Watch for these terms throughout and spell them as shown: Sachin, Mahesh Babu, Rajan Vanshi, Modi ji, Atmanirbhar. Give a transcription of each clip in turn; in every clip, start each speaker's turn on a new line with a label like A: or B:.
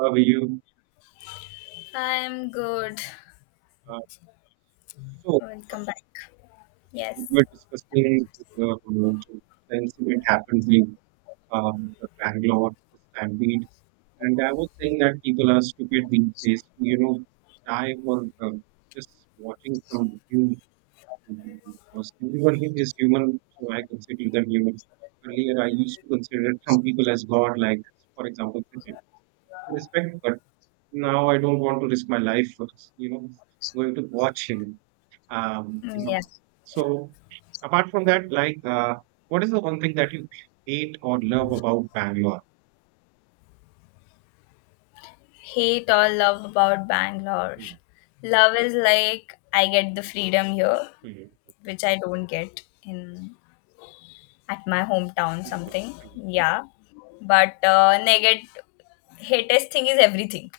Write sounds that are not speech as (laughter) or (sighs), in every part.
A: We you
B: I'm good.
A: uh, so
B: Welcome back.
A: we
B: Yes.
A: were discussing about the incident happened with the Bangalore the stampede, and I was saying that people are stupid these days. You know, die for uh, just watching some human, because everyone here is human, so I consider them human. Earlier, I used to consider some people as God, like for example, Sachin. I respect, but now I don't want to risk my life for this, going to watch him. Um, you
B: Mm,
A: know,
B: yes.
A: so apart from that, like, what is the one thing that you hate or love about Bangalore?
B: Hate or love about Bangalore.
A: Hmm,
B: Love is like I get the freedom here,
A: hmm,
B: which I don't get in at my hometown
A: hmm, hmm,
B: something.
A: hmm.
B: Yeah. But negative hatest thing is everything.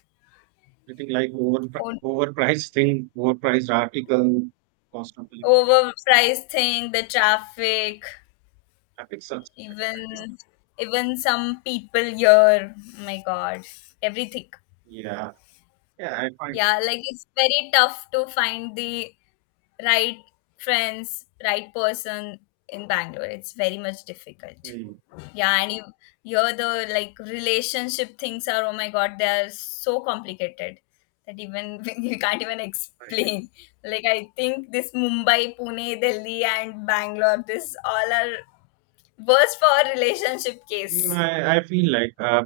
A: Anything like
B: O-
A: overpriced thing, overpriced article, cost of living,
B: Overpriced thing, the traffic,
A: epic such at Bangalore.
B: even even some people here. Oh my god. Everything.
A: Yeah, yeah, I find,
B: Yeah, like it's very tough to find the right friends, right person in Bangalore. It's very much difficult.
A: hmm,
B: Yeah, and you, here the like relationship things are oh my god, they are so complicated that even (laughs) you can't even
A: like,
B: explain. Like I think this Mumbai, Pune, Delhi, and Bangalore, this all are worse for a relationship
A: you know,
B: case.
A: I feel like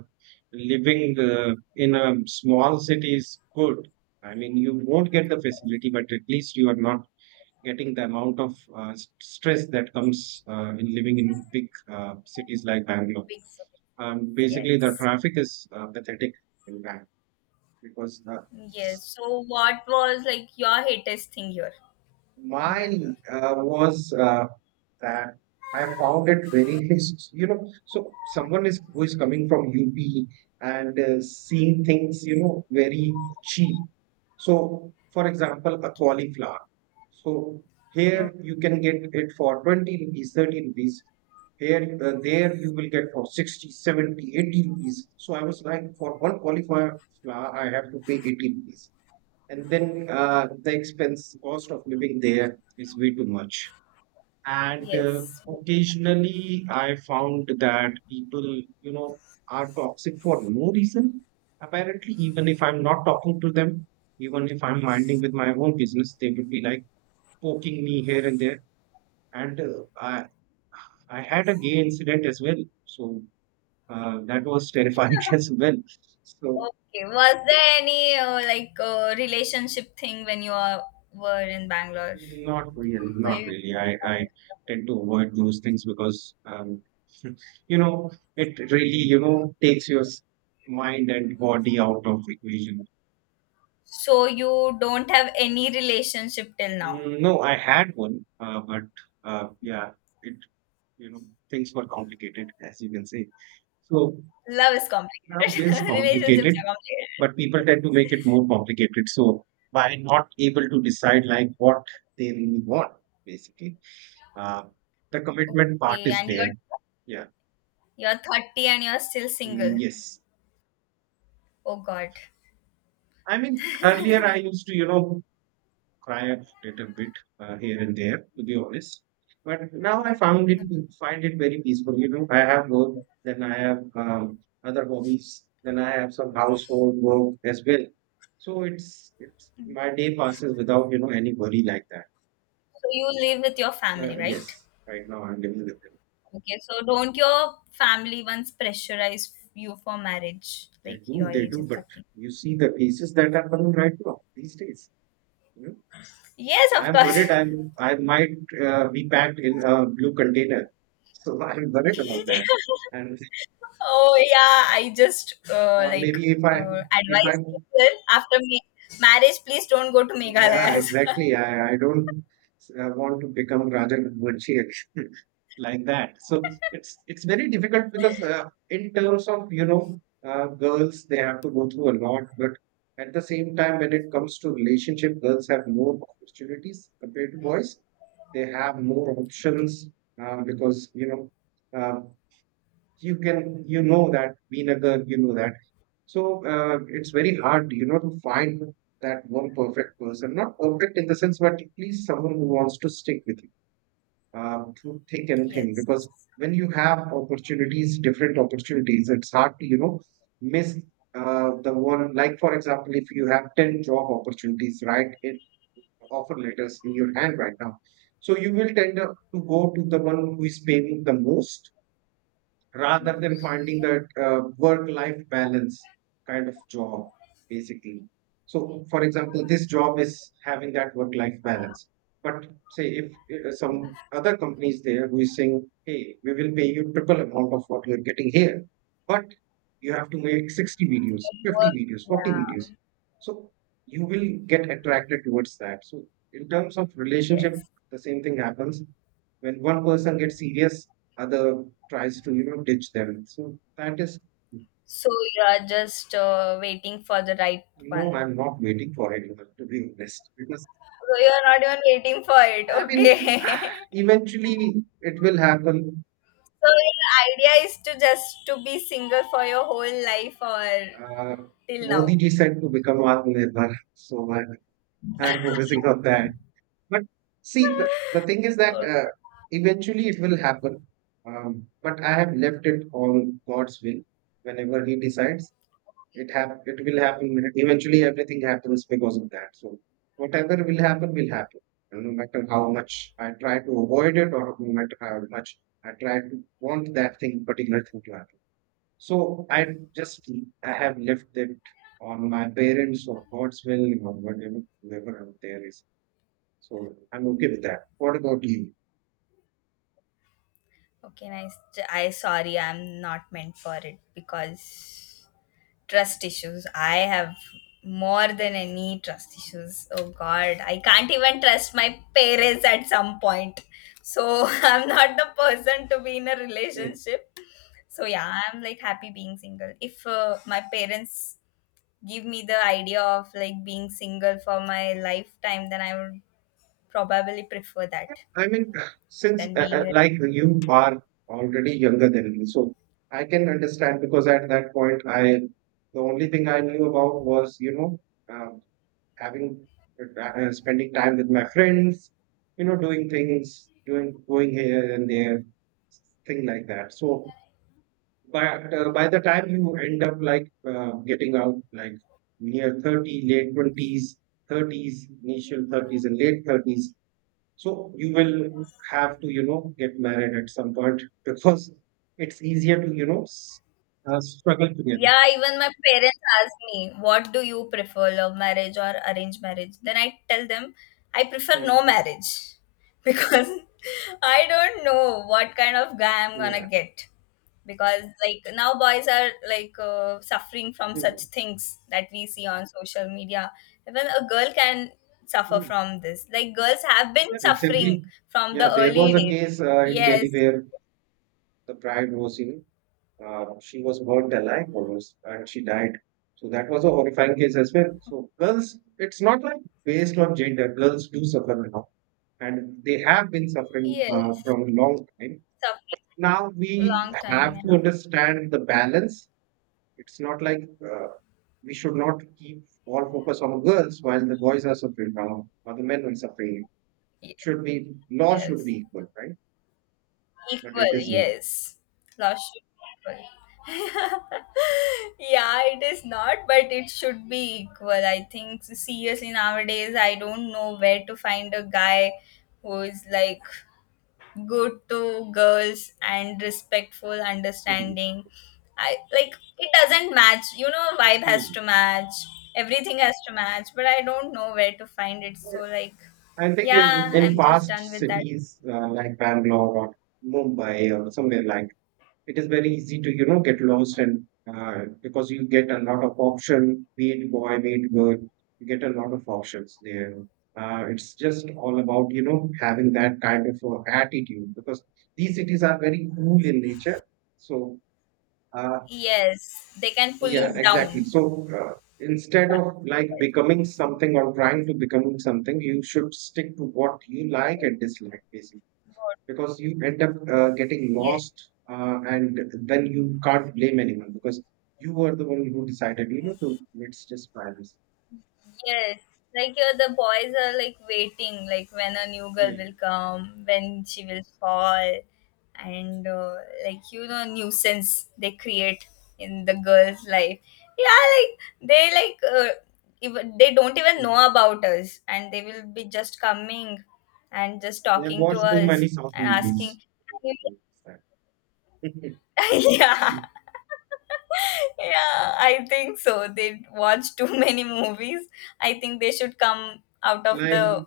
A: living in a small city is good. I mean, you won't get the facility, but at least you are not getting the amount of stress that comes in living in big cities like Bangalore.
B: Big
A: Basically, the
B: Yes.
A: traffic is pathetic in Bangalore because s-
B: Yes. So what was like your hatest thing here in
A: mine
B: Bangalore?
A: was that I found it very, (laughs) you know, so someone is who is coming from UP and seeing things, you know, very cheap. So, for example, a cauliflower. So
B: Oh,
A: here you can get it for 20 rupees, 30 rupees. Here, there you will get for 60, 70, 80 rupees. So I was like, for one qualifier flower, I have to pay 80 rupees. And then the expense, cost of living there is way too much. And
B: yes.
A: occasionally I found that people, you know, are toxic for no reason. Apparently, even if I'm not talking to them, even if I'm minding with my own business, they would be like, poking me here and there. And I had a gay incident as well. So that was terrifying (laughs)
B: (laughs)
A: as well. So
B: Okay. Was there any like relationship thing when you were in Bangalore?
A: not really,
B: Were
A: not
B: you
A: really. I
B: (laughs)
A: tend to avoid those things because, you know, it really, you know, takes your mind and body out of equation.
B: So you don't have any relationship till now.
A: Mm, no, I had one, but yeah, it, you know, things were complicated, as you can say. So
B: Love is
A: love
B: complicated.
A: is
B: (laughs) Relationships
A: complicated,
B: are complicated.
A: but people tend to make it more complicated. So by not able to decide like what they really want, basically, uh, the commitment part
B: Okay,
A: is
B: and
A: there.
B: you're
A: Yeah.
B: you're 30 and you're still
A: Mm,
B: single.
A: yes.
B: Oh God.
A: I mean, earlier I used to, you know, cry a little bit here and there, to be honest. But now I found it
B: So
A: find it very peaceful. You know, I have work, then I have other hobbies, then I have some household work as well. So it's my day passes without you know any worry like that.
B: you live with your family, right?
A: Yes, right now I'm living with them.
B: Okay, so don't your family once pressurize you for marriage? Like your
A: They
B: age
A: do,
B: is
A: but
B: 30.
A: you see the cases that are coming right now these days. You know,
B: Yes, of
A: I'm
B: course.
A: worried.
B: (laughs)
A: I might be packed in a blue container, so (laughs) I'm worried about that. And
B: Oh yeah, I just
A: or
B: like
A: maybe if I
B: advise people after me marriage, please don't go to
A: yeah,
B: Meghalayas.
A: exactly, I don't want to become Rajan Vanshi like that, so it's very difficult because in terms of you know girls, they have to go through a lot, but at the same time when it comes to relationship, girls have more opportunities compared to boys. They have more options, because you know uh, you can, you know that being a girl you know that. So it's very hard, you know, to find that one perfect person, not perfect in the sense but at least someone who wants to stick with you through thick
B: (laughs)
A: and thin,
B: Yes.
A: because when you have opportunities, different opportunities, it's hard to, you know, miss the one, like for example, if you have 10 job opportunities, right, in offer letters in your hand right now, so you will tend to go to the one who is paying the most, rather than
B: Most-
A: finding that work life balance kind of job, basically. So for example, this job is having that work life balance, but say if some other companies there who is saying, hey, we will pay you triple amount of what you're getting here, but you have to make 60 videos, 50
B: Homework,
A: videos, 40 videos.
B: yeah.
A: So you will get attracted towards that. So in terms of relationship,
B: Yes.
A: the same thing happens when one person gets serious, other tries to you know ditch them. So that is,
B: So you are just waiting for the right
A: no,
B: one.
A: I'm not waiting for anyone to be honest, because
B: So you are not even waiting for it.
A: I mean,
B: Okay.
A: (sighs)
B: (laughs)
A: eventually it will happen.
B: So your idea is to just to be single for your whole life or
A: Uh,
B: till
A: Modi
B: now.
A: ji said to become Atmanirbhar, so I'm focusing on that. But see, the thing is
B: (laughs)
A: that
B: Okay.
A: eventually it will happen. But I have left it on God's will whenever He decides. It will happen. Eventually everything happens because of that, so whatever will happen will happen, and no matter how much I try to avoid it or no matter how much I try to want that thing, particular thing, to happen, so i just I have left it on my parents or God's will or whatever whoever out there is. So I'm okay with that. What about you?
B: Okay, nice. I sorry, I'm not meant for it because trust issues. I have more than any trust issues. Oh God, I can't even trust my parents at some point. So (laughs) I'm not the person to be in a relationship. So yeah, I'm like happy being single. If my parents give me the idea of like being single for my lifetime, then I would probably prefer that
A: I mean, since
B: than being in a.
A: like you are already younger than me, so I can understand because at that point, I the only thing I knew about was, you know, uh, having spending time with my friends, you know, doing things, doing going here and there, thing like that. So, but by the time you end up like getting out, like near 30, late 20s, 30s, initial 30s, and late 30s, so you will have to, you know, get married at some point (laughs) because it's easier to, you know, struggle together.
B: Yeah, even my parents ask me, what do you prefer, love marriage or arranged marriage? Then I tell them, I prefer
A: Mm,
B: no marriage (laughs) because I don't know what kind of guy I'm gonna
A: yeah.
B: get. Because, like, now boys are like suffering from such
A: Mm,
B: things that we see on social media. Even a girl can suffer
A: mm.
B: from this. Like, girls have been
A: Yeah,
B: suffering
A: recently,
B: from
A: yeah,
B: the
A: there
B: early
A: was a
B: days.
A: case in Delhi
B: Yes,
A: where the bride was, you know, she was burnt alive almost and she died. So that was a horrifying case as well. So girls, it's not like based on gender, girls do suffer now and they have been suffering
B: yes,
A: from a long time.
B: suffering
A: Now we
B: long time,
A: have to
B: yeah.
A: understand the balance. It's not like we should not keep all focus on girls while the boys are suffering now or the men are suffering.
B: Ye-
A: Should be law should
B: Yes.
A: be equal, right? But it
B: Equal,
A: is not.
B: yes. Love should be equal. (laughs) Yeah, it is not, but it should be equal. I think seriously nowadays I don't know where to find a guy who is like good to girls and respectful,
A: Hmm.
B: understanding. I like it doesn't match. Vibe has
A: Hmm.
B: to match. Everything has to match, but I don't know where to find it. So like,
A: I think in,
B: yeah,
A: in
B: I'm just
A: past
B: done with that.
A: cities like Bangalore or Mumbai or somewhere, like it is very easy to, you know, get lost, and because you get a lot of option, be it boy be it girl, you get a lot of options there. It's just all about, you know, having that kind of attitude, because these cities are very cool in nature, so uh,
B: Yes, they can pull
A: yeah,
B: you
A: exactly.
B: down.
A: So instead of like becoming something or trying to becoming something, you should stick to what you like and dislike, basically,
B: God.
A: because you end up getting
B: Yes,
A: lost and then you can't blame anyone, because you were the one who decided, you know, to let's just try this.
B: yes. Like the boys are like waiting, like when a new girl will
A: Mm,
B: come, when she will fall, and like nuisance they create in the girl's life. Yeah, like they like even they don't even know
A: mm.
B: about us, and they will be just coming and just
A: They have
B: talking to
A: watched too
B: us
A: many south
B: and
A: movies.
B: asking.
A: (laughs)
B: (laughs) Yeah, yeah, I think so they watch too (laughs) many movies. I think they should come out of
A: Like,
B: the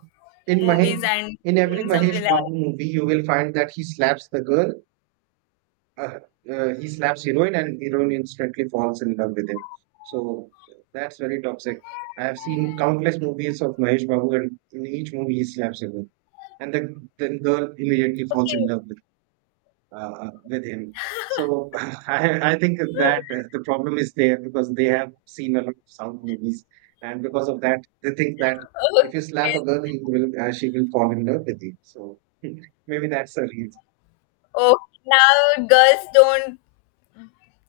A: in mahesh
B: movies and
A: in every
B: seen some
A: Mahesh Babu
B: relax.
A: movie you will find that he slaps the girl. Uh, uh, he slaps heroine and heroine instantly falls in love with him. So that's very toxic. I have seen countless movies of Mahesh Babu, and in each movie he slaps heroin, and the girl immediately falls in
B: Okay.
A: love with him.
B: (laughs)
A: So, (laughs) I think that
B: Okay.
A: the problem is there because they have seen a lot of South movies, and because of that they think that if you slap a girl, you will she will fall in love with you. So (laughs) maybe that's the reason.
B: Oh, now girls don't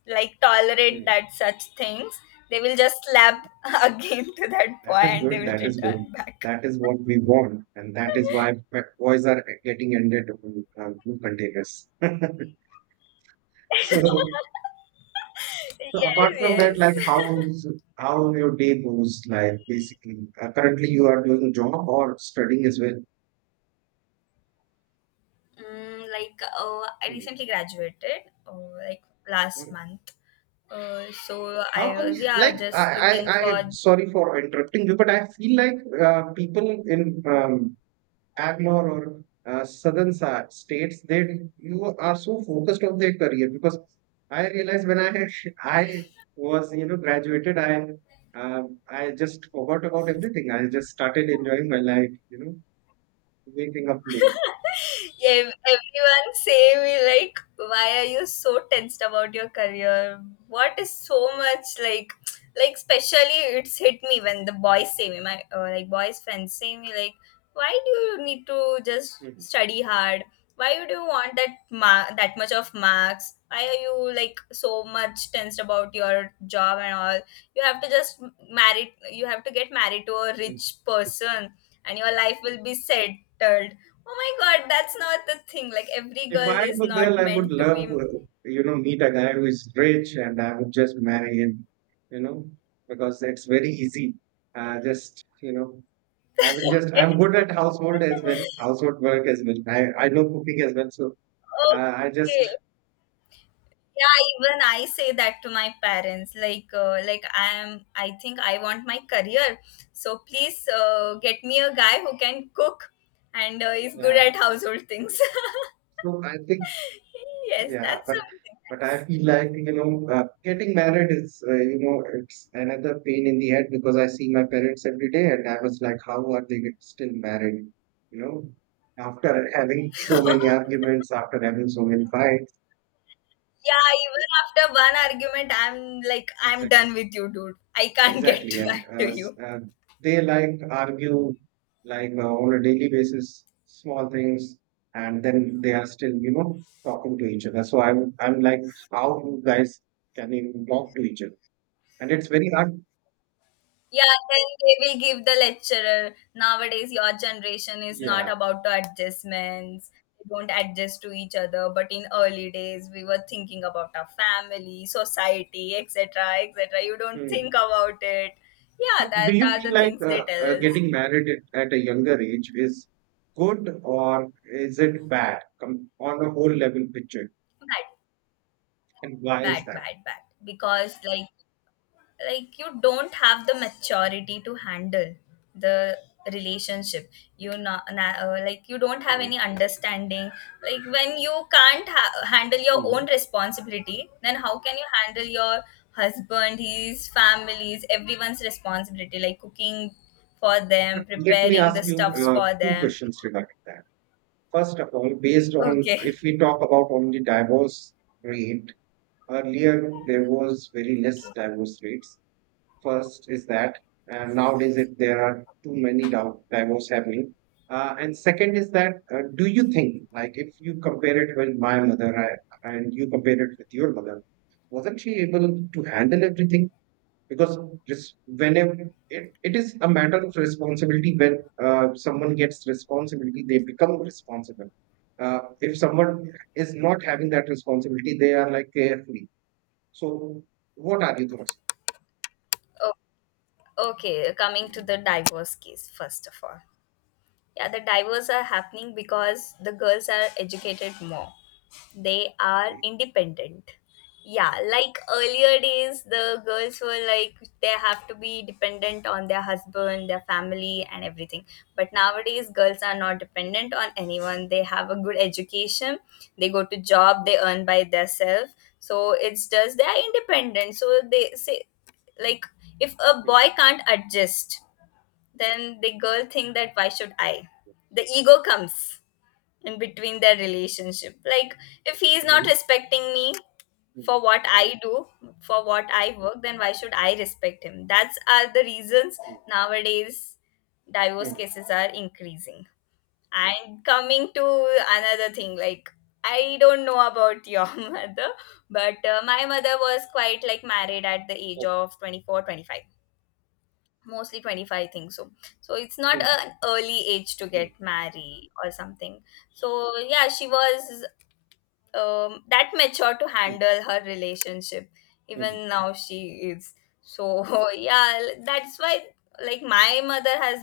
B: like tolerate
A: Hmm.
B: that such things. They will just slap (laughs) again to that
A: That
B: boy
A: is
B: and they
A: good.
B: will
A: That is good.
B: return back.
A: That is what we want, and that is why pet boys are getting ended on containers. (laughs)
B: (laughs)
A: So, so, apart
B: Yes,
A: from that,
B: yes.
A: like, how your day goes, like basically, currently you are doing job or studying as well?
B: Mm, like I
A: Mhm.
B: recently graduated, like last
A: Okay.
B: month. So
A: How
B: I
A: come?
B: was, yeah,
A: Like
B: just looking
A: I.
B: for.
A: Sorry for interrupting you, but I feel like people in um, Bangalore or southern states, they you are so focused on their career, because I realized when I was, you know, graduated, uh, I just forgot about everything. I just started enjoying my life, you know, waking up late.
B: Everyone say me like, why are you so tensed about your career? What is so much like, especially it's hit me when the boys say me, my like boys friends say me like, why do you need to just
A: Hmm.
B: study hard? Why do you want that much of marks? Why are you like so much tensed about your job and all? You have to just marry. You have to get married to a
A: Mm.
B: rich person, and your life will be settled. Oh my god, that's not the thing. Like every
A: If
B: girl
A: I'm
B: is
A: a
B: not
A: girl, I would
B: meant to be.
A: love,
B: Okay.
A: you know, meet a guy who is rich and I would just marry him, you know, because it's very easy. Just, you know, I'm good at household as well, household work as well. I know cooking as well. So I just,
B: Yeah, even I say that to my parents. Like I am. I think I want my career. So please get me a guy who can cook and is good
A: yeah.
B: at household things.
A: So I think.
B: (laughs) Yes,
A: Yeah,
B: that's something
A: but I
B: nice.
A: feel like getting married is you know it's another pain in the head because I see my parents every day, and I was like, how are they still married? You know, after having so many arguments, after having so many fights.
B: Yeah, even after one argument, I'm like, I'm
A: Exactly,
B: done with you, dude. I can't (laughs) get
A: exactly,
B: back to you.
A: they like argue like on a daily basis, small things, and then they are still you know talking to each other. So I'm like, how you guys can even talk to each other? And it's very hard.
B: Yeah, then they will give the lecturer. Nowadays, your generation is not
A: Yeah.
B: about to adjustments. We don't adjust to each other. But in early days, we were thinking about our family, society, etc., etc. You don't
A: Mm.
B: think about it. Yeah,
A: So,
B: that
A: do you
B: are
A: feel
B: the
A: like
B: things they tell us.
A: getting married at a younger age is good or is it bad on a whole level picture?
B: Bad,
A: And why
B: bad,
A: is that?
B: bad, bad. Because like you don't have the maturity to handle the relationship. You not na- Like you don't have
A: Mm.
B: any understanding. Like when you can't handle your
A: Mm.
B: own responsibility, then how can you handle your husband, his families, everyone's responsibility, like cooking for
A: But
B: them,
A: let me
B: preparing the
A: ask you
B: stuffs for
A: two
B: them.
A: questions regarding that. First of all, based on
B: Okay.
A: if we talk about only divorce rate, earlier there was very less divorce rates. First is that nowadays it, there are too many divorce happening. And second is that do you think like if you compare it with my mother I, and you compare it with your mother, wasn't she able to handle everything? Because just whenever it, it is a matter of responsibility when someone gets responsibility, they become responsible. If someone is not having that responsibility, they are like carefree. So, what are your thoughts?
B: Okay, coming to
A: Hmm.
B: the divorce case. First of all, yeah, the divorce are happening because the girls are educated more. They are
A: Okay.
B: independent. Yeah, like earlier days the girls were like they have to be dependent on their husband, their family, and everything. But nowadays girls are not dependent on anyone. They have a good education. They go to job. They earn by themselves. So it's just they are independent. So they say, like, if a
A: And
B: boy can't adjust, then the girl think that why should I. The ego comes in between their relationship. Like, if he is not respecting me for what I do, for what I work, then why should I respect him? That's are the reasons nowadays divorce cases are increasing. And coming to another thing, like I don't know about your (laughs) mother, but my mother was quite like married at the age of 24, 25, mostly 25 I think so it's not an early age to get married or something. So yeah, she was that mature to handle her relationship. Even now she is, so (laughs) yeah. That's why, like, my mother has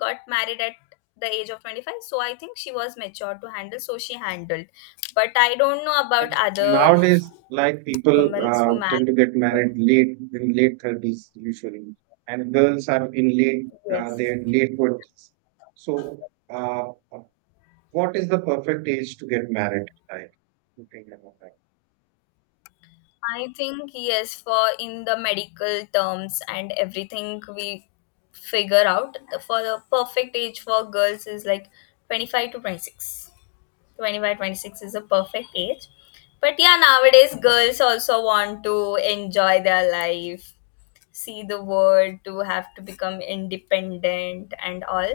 B: got married at the age of 25, so I think she was mature to handle, so she handled. But I don't know about other
A: nowadays, like people
B: women who married.
A: tend to get married late in late 30s usually, and girls are in late
B: Yes.
A: their late 20s. So, what is the perfect age to get married? Like, you think about that?
B: I think yes, for in the medical terms and everything we figure out, for the perfect age for girls is like 25 to 26. 25, 26 is a perfect age. But yeah, nowadays girls also want to enjoy their life, see the world, to have to become independent and all.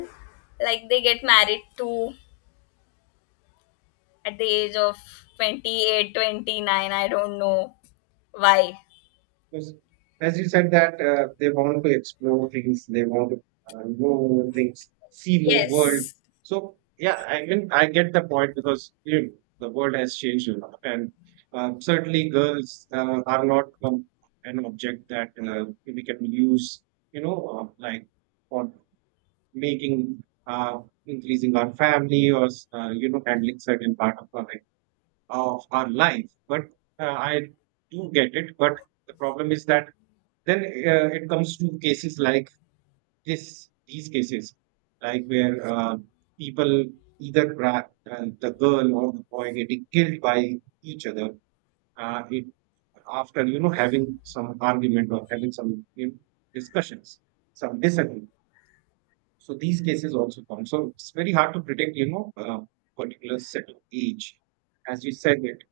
B: Like they get married to at the age of 28, 29. I don't know why.
A: Because as you said that they want to explore things, they want to know more things, see more world.
B: Yes.
A: So yeah, I mean I get the point because you know, the world has changed a lot, and certainly girls are not an object that we can use, you know, like for making increasing our family or you know handling certain part of our life. But I do get it, but the problem is that then it comes to cases like this, these cases, like where people either grab the girl or the boy getting killed by each other. It after you know having some argument or having some you know, discussions, some disagreement. So these cases also come. So it's very hard to predict, you know, particular set of age, as you said it.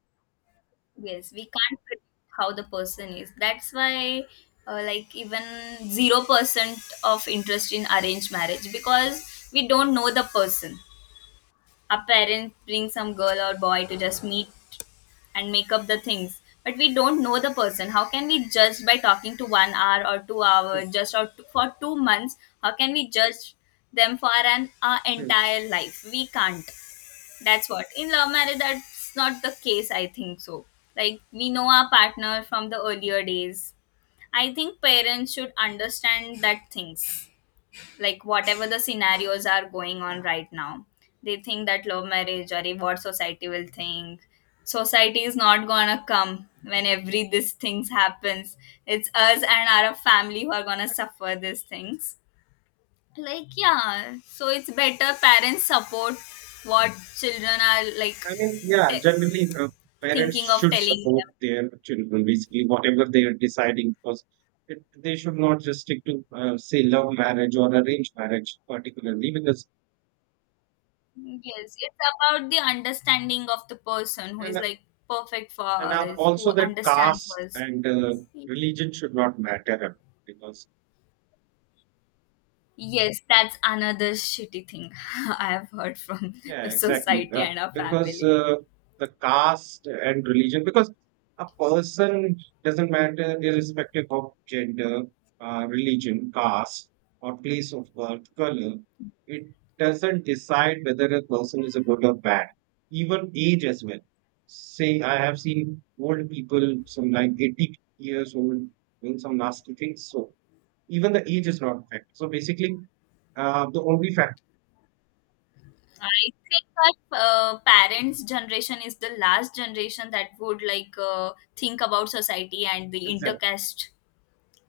B: Yes, we can't predict how the person is. That's why, like, even 0% of interest in arranged marriage because
A: Hmm,
B: we don't know the person. Our parents bring some girl or boy to just meet and make up the things. But we don't know the person. How can we judge by talking to 1 hour or two
A: hmm,
B: hours, just or for 2 months? How can we judge them for an our
A: hmm.
B: entire life? We can't. That's what in love marriage. That's not the case, I think so. Like we know our partner from the earlier days. I think parents should understand that things, like whatever the scenarios are going on right now. They think that love marriage or what society will think. Society is not gonna come when every these things happens. It's us and our family who are gonna suffer these things. Like, yeah, so it's better parents support what children are like
A: I mean, yeah,
B: te-
A: generally, parents
B: thinking of
A: should
B: telling
A: support their children, basically, whatever they are deciding, because it, they should not just stick to, say, love marriage or arranged marriage, particularly, because,
B: them. Yes, it's about the understanding of the person who is
A: and,
B: like perfect for
A: and
B: us,
A: also
B: who
A: that
B: understands
A: caste
B: us.
A: and religion should not matter, because.
B: Yes, that's another shitty thing (laughs) I have heard from the
A: Yeah, exactly.
B: society and our
A: Because
B: family.
A: the caste and religion, because a person doesn't matter irrespective of gender, religion, caste, or place of birth, color. It doesn't decide whether a person is a good or bad, even age as well. Say, I have seen old people, some like 80 years old, doing some nasty things. So even the age is not a factor. So basically, the only factor.
B: I think that parents' generation is the last generation that would like think about society and the
A: Exactly.
B: intercaste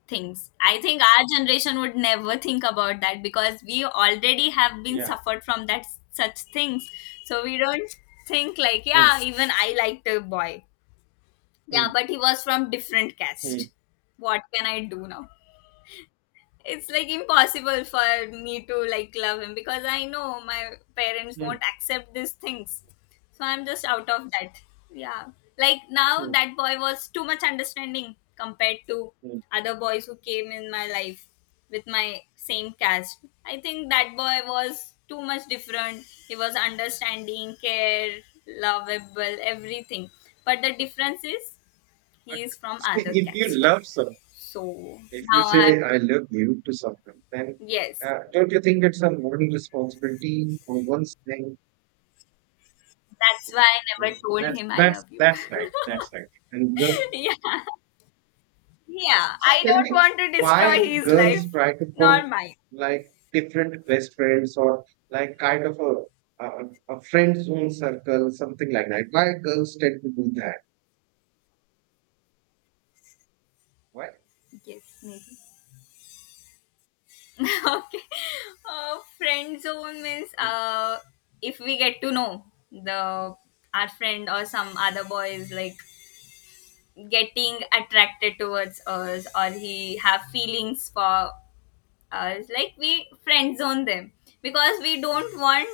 B: things. I think our generation would never think about that because we already have been
A: Yeah.
B: suffered from that such things. So we don't think like,
A: Mm,
B: yeah, even I liked a boy. Yeah,
A: mm.
B: but he was from different
A: Hmm,
B: caste. What can I do now? It's like impossible for me to like love him because I know my parents
A: hmm,
B: won't accept these things. So I'm just out of that. Yeah. Like now
A: hmm,
B: that boy was too much understanding compared to
A: hmm.
B: other boys who came in my life with my same caste. I think that boy was too much different. He was understanding, care, lovable, everything. But the difference is
A: But
B: he is from
A: see,
B: other
A: if you
B: caste.
A: love someone,
B: So
A: if you
B: now I have,
A: say "I love you" to someone, then
B: yes,
A: don't you think it's a moral responsibility on one's thing?
B: that's why I never
A: Well,
B: told
A: that's
B: him I
A: that's
B: love you.
A: that's right.
B: (laughs)
A: That's right. And the,
B: Yeah. Yeah.
A: so
B: I
A: tell
B: don't
A: me,
B: want to destroy
A: why
B: his
A: girls
B: life,
A: try to put
B: nor mine.
A: like different best friends or like kind of a a friend zone circle, something like that? Why girls tend to do that? Why?
B: Yes, maybe. (laughs) Okay. Friend zone means
A: Hmm.
B: if we get to know the our friend or some other boy is like getting attracted towards us or he have feelings for us, like we friend zone them because we don't want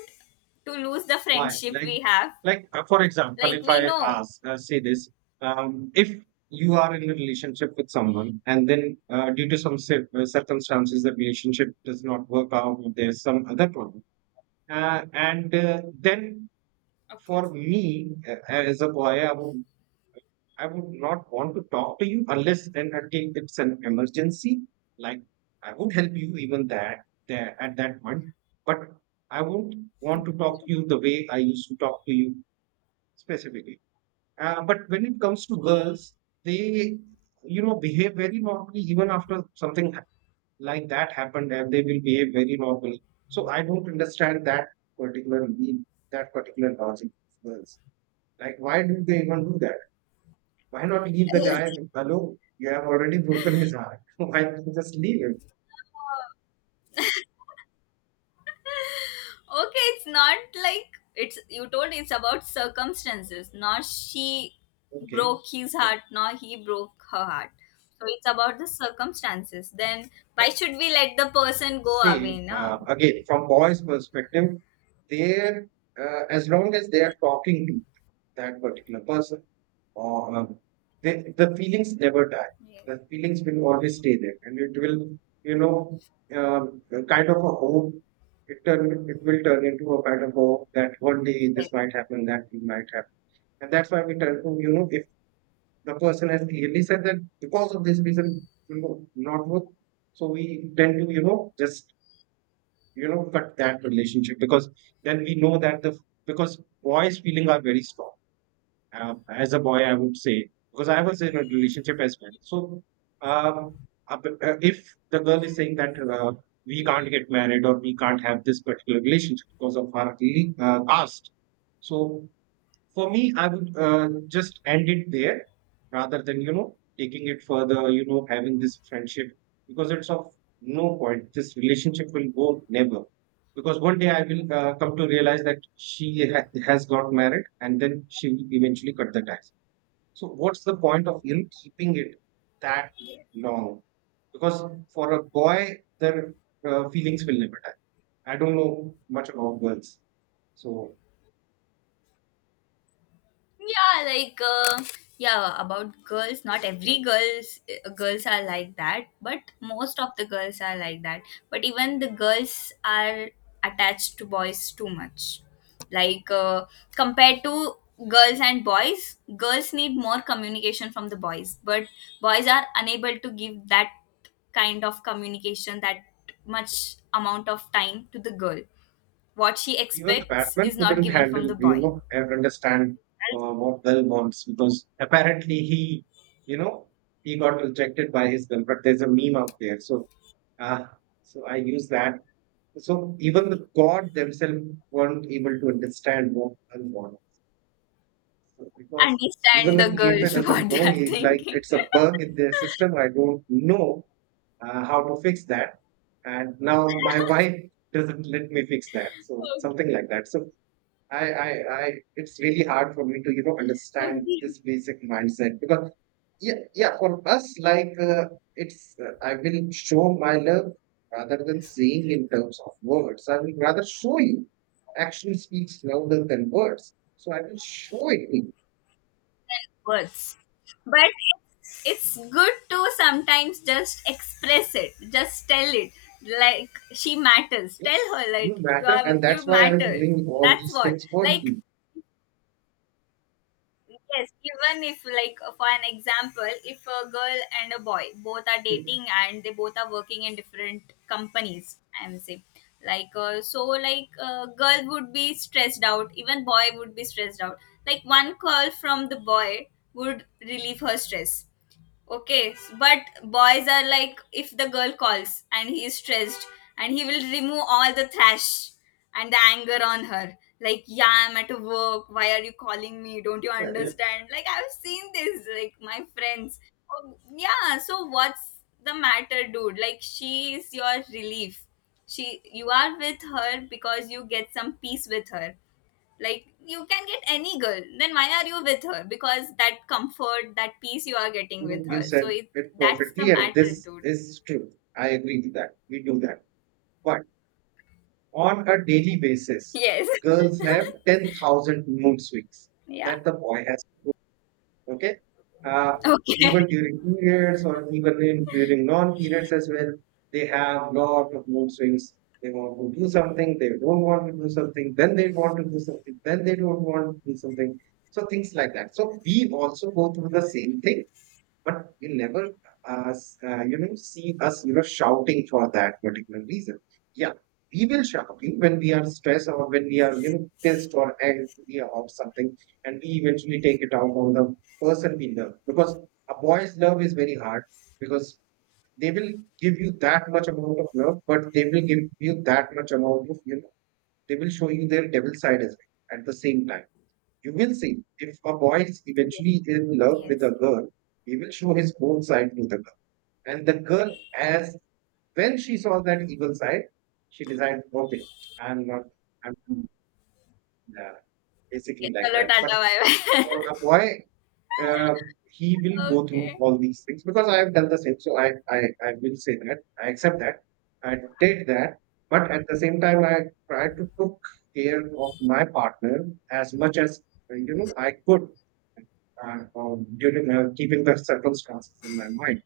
B: to lose the
A: Why?
B: friendship we have.
A: Like for example,
B: Like
A: if
B: we
A: I
B: know.
A: ask, say this, if you are in a relationship with someone, and then due to some circumstances, the relationship does not work out, or there's some other problem, and then
B: Okay.
A: for me as a boy, I would not want to talk to you unless and until it's an emergency. Like I would help you even that there at that point, but I won't want to
B: Okay.
A: talk to
B: (laughs)
A: you the way I used to talk to you specifically. But when it comes to girls, they, you know, behave very normally even after something like that happened, and they will behave very normally. So I don't understand that particular mean, that particular logic of girls. Like, why do they even do that? Why not leave the guy alone? You have already broken his heart. (laughs) Why don't you just leave him?
B: Okay, it's not like it's you told, it's about circumstances, not she
A: Okay,
B: broke his
A: okay.
B: heart, nor he broke her heart. So it's about the circumstances. Then
A: But
B: why should we let the person go
A: say
B: away now?
A: again, from boys' perspective, they're as long as they are talking to that particular person or they, the feelings never die.
B: Yes.
A: The feelings will always stay there and it will you know um, kind of a hope it turn it will turn into a kind of hope that one day
B: Yes.
A: this might happen, that thing might happen, and that's why we turn to you know if the person has clearly said that because of this reason you know not work. So we tend to you know just you know cut that relationship, because then we know that the because boys feeling are very strong. As a boy, I would say because I was in a relationship as well. So, um, if the girl is saying that we can't get married or we can't have this particular relationship because of our past, so for me, I would just end it there rather than, you know, taking it further, you know, having this friendship because it's of no point. This relationship will go never. Because one day I will come to realize that she has got married and then she will eventually cut the ties. So, what's the point of in keeping it that long? Because for a boy, their feelings will never die. I don't know much about girls. So,
B: Yeah, like yeah, about girls, not every
A: anyway.
B: girls, girls are like that, but most of the girls are like that. But even the girls are attached to boys too much. Like compared to girls and boys, girls need more communication from the boys, but boys are unable to give that kind of communication, that much amount of time to the girl. What she
A: Even the
B: expects is
A: Batman
B: not
A: couldn't
B: given from
A: handle,
B: the
A: you
B: boy.
A: know, and understand what Bell wants because apparently he, you know, he got rejected by his girl. But there's a meme out there, so uh, so I use that. So even
B: Okay,
A: the God themselves weren't able to understand what Bell wants. So because even
B: understand
A: the
B: the
A: creator
B: girls (laughs)
A: doesn't
B: what
A: know.
B: they're
A: He's like,
B: thinking.
A: it's a bug in their system. I don't know how to fix that, and now my wife doesn't let me fix that. So something like that. So I, I, it's really hard for me to, you know,
B: Okay.
A: understand
B: Okay.
A: this basic mindset because, yeah, yeah, for us, like, it's, I will show my love rather than saying in terms of words. I will rather show you. Action speaks louder than words. So I will show it to you.
B: Words. But it's, it's good to sometimes just express it. Just tell it. Like she matters.
A: Yeah,
B: Tell her
A: you
B: like
A: matter, and that's
B: you
A: why I'm
B: matter.
A: doing all
B: That's
A: these
B: what.
A: things for
B: Like.
A: you.
B: Yes, even if, like, for an example, if a girl and a boy both are
A: Yeah,
B: dating and they both are working in different companies, I'm saying, like, so, like, girl would be stressed out, even boy would be stressed out. Like, one call from the boy would relieve her stress. Okay, but boys are like if the girl calls and he is stressed and he will remove all the thrash and the anger on her. Like, yeah, I'm at work. Why are you calling me? Don't you
A: yeah.
B: understand? Like, I've seen this, like, my friends. Oh yeah, so what's the matter, dude? Like, she is your relief. She, you are with her because you get some peace with her. Like, you can get any girl, then why are you with her? Because that comfort, that peace you are getting with
A: You
B: her. So
A: said
B: it,
A: it
B: that's the
A: perfectly, and
B: matter,
A: this
B: dude.
A: is true. I agree with that. We do that. But on a daily basis,
B: Yes.
A: girls have 10,000 mood swings
B: (laughs) Yeah.
A: that the boy has to go through, okay? Uh,
B: Okay.
A: Even during periods or even in, during non-periods as well, they have lot of mood swings. They want to do something, they don't want to do something, then they want to do something, then they don't want to do something. So things like that. So we also go through the same thing but you never, you know, see us, you know, shouting for that particular reason. Yeah, we will shout okay? When we are stressed or when we are, you know, pissed or angry or something, and we eventually take it out on the person we love. Because a boy's love is very hard because they will give you that much amount of love, but they will give you that much amount of, you know, they will show you their devil side as well at the same time. You will see, if a boy is eventually in love with a
B: Yes.
A: girl, he will show his own side to the girl. And the girl, as when she saw that evil side, she decided, okay, I'm not, I'm yeah,
B: Okay.
A: basically like
B: Chalo
A: that.
B: tata
A: But
B: bye bye.
A: for a boy, uh, he
B: (laughs)
A: will go through
B: Okay.
A: all these things because I have done the same. So I will say that I accept that I did that. But at the same time, I tried to took care of my partner as much as you know I could. And during keeping the circumstances in my mind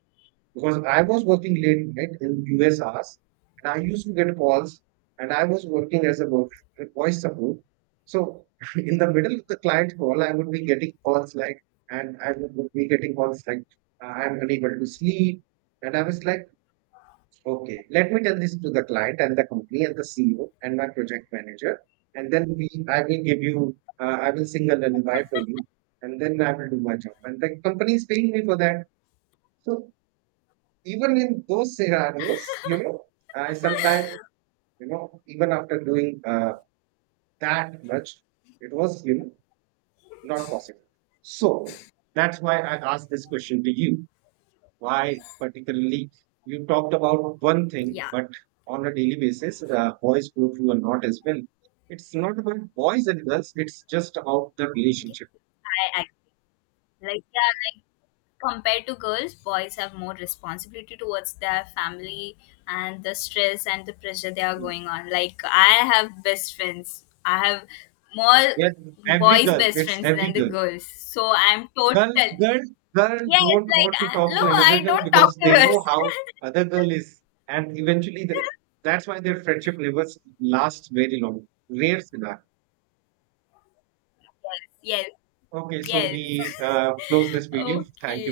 A: because I was working late night in US hours and I used to get calls and I was working as a voice support. So (laughs) in the middle of the client call, I would be getting calls like, and I would be getting calls like, I'm unable to sleep. And I was like, okay, let me tell this to the client and the company and the CEO and my project manager, and then we I will give you I will sing a lullaby for you, and then I will do my job, and the company is paying me for that. So even in those scenarios, you know, I sometimes
B: (laughs)
A: you know even after doing that much, it was you know not possible. So that's why I asked this question to you why particularly you talked about one thing,
B: Yeah,
A: but on a daily basis, boys go through a lot as well. It's not about boys and girls, it's just about the relationship.
B: I agree. Like, yeah, like compared to girls, boys have more responsibility towards their family, and the stress and the pressure they are
A: Mm.
B: going on. Like, I have best friends, I have more
A: Yes, every
B: boys
A: girl,
B: best
A: it's
B: friends
A: every
B: than the
A: girl.
B: girls, so I'm
A: Girl,
B: total.
A: girl, Girl
B: Yes,
A: don't
B: like
A: want to talk
B: no,
A: to another
B: I
A: girl
B: don't talk
A: because
B: to
A: they
B: girls.
A: know how other girl is, and eventually the, that's why their friendship never lasts very long. Rare scenario.
B: (laughs) Yes,
A: Okay, so
B: yes,
A: we close this
B: yes. (laughs)
A: video. Thank you.
B: Okay.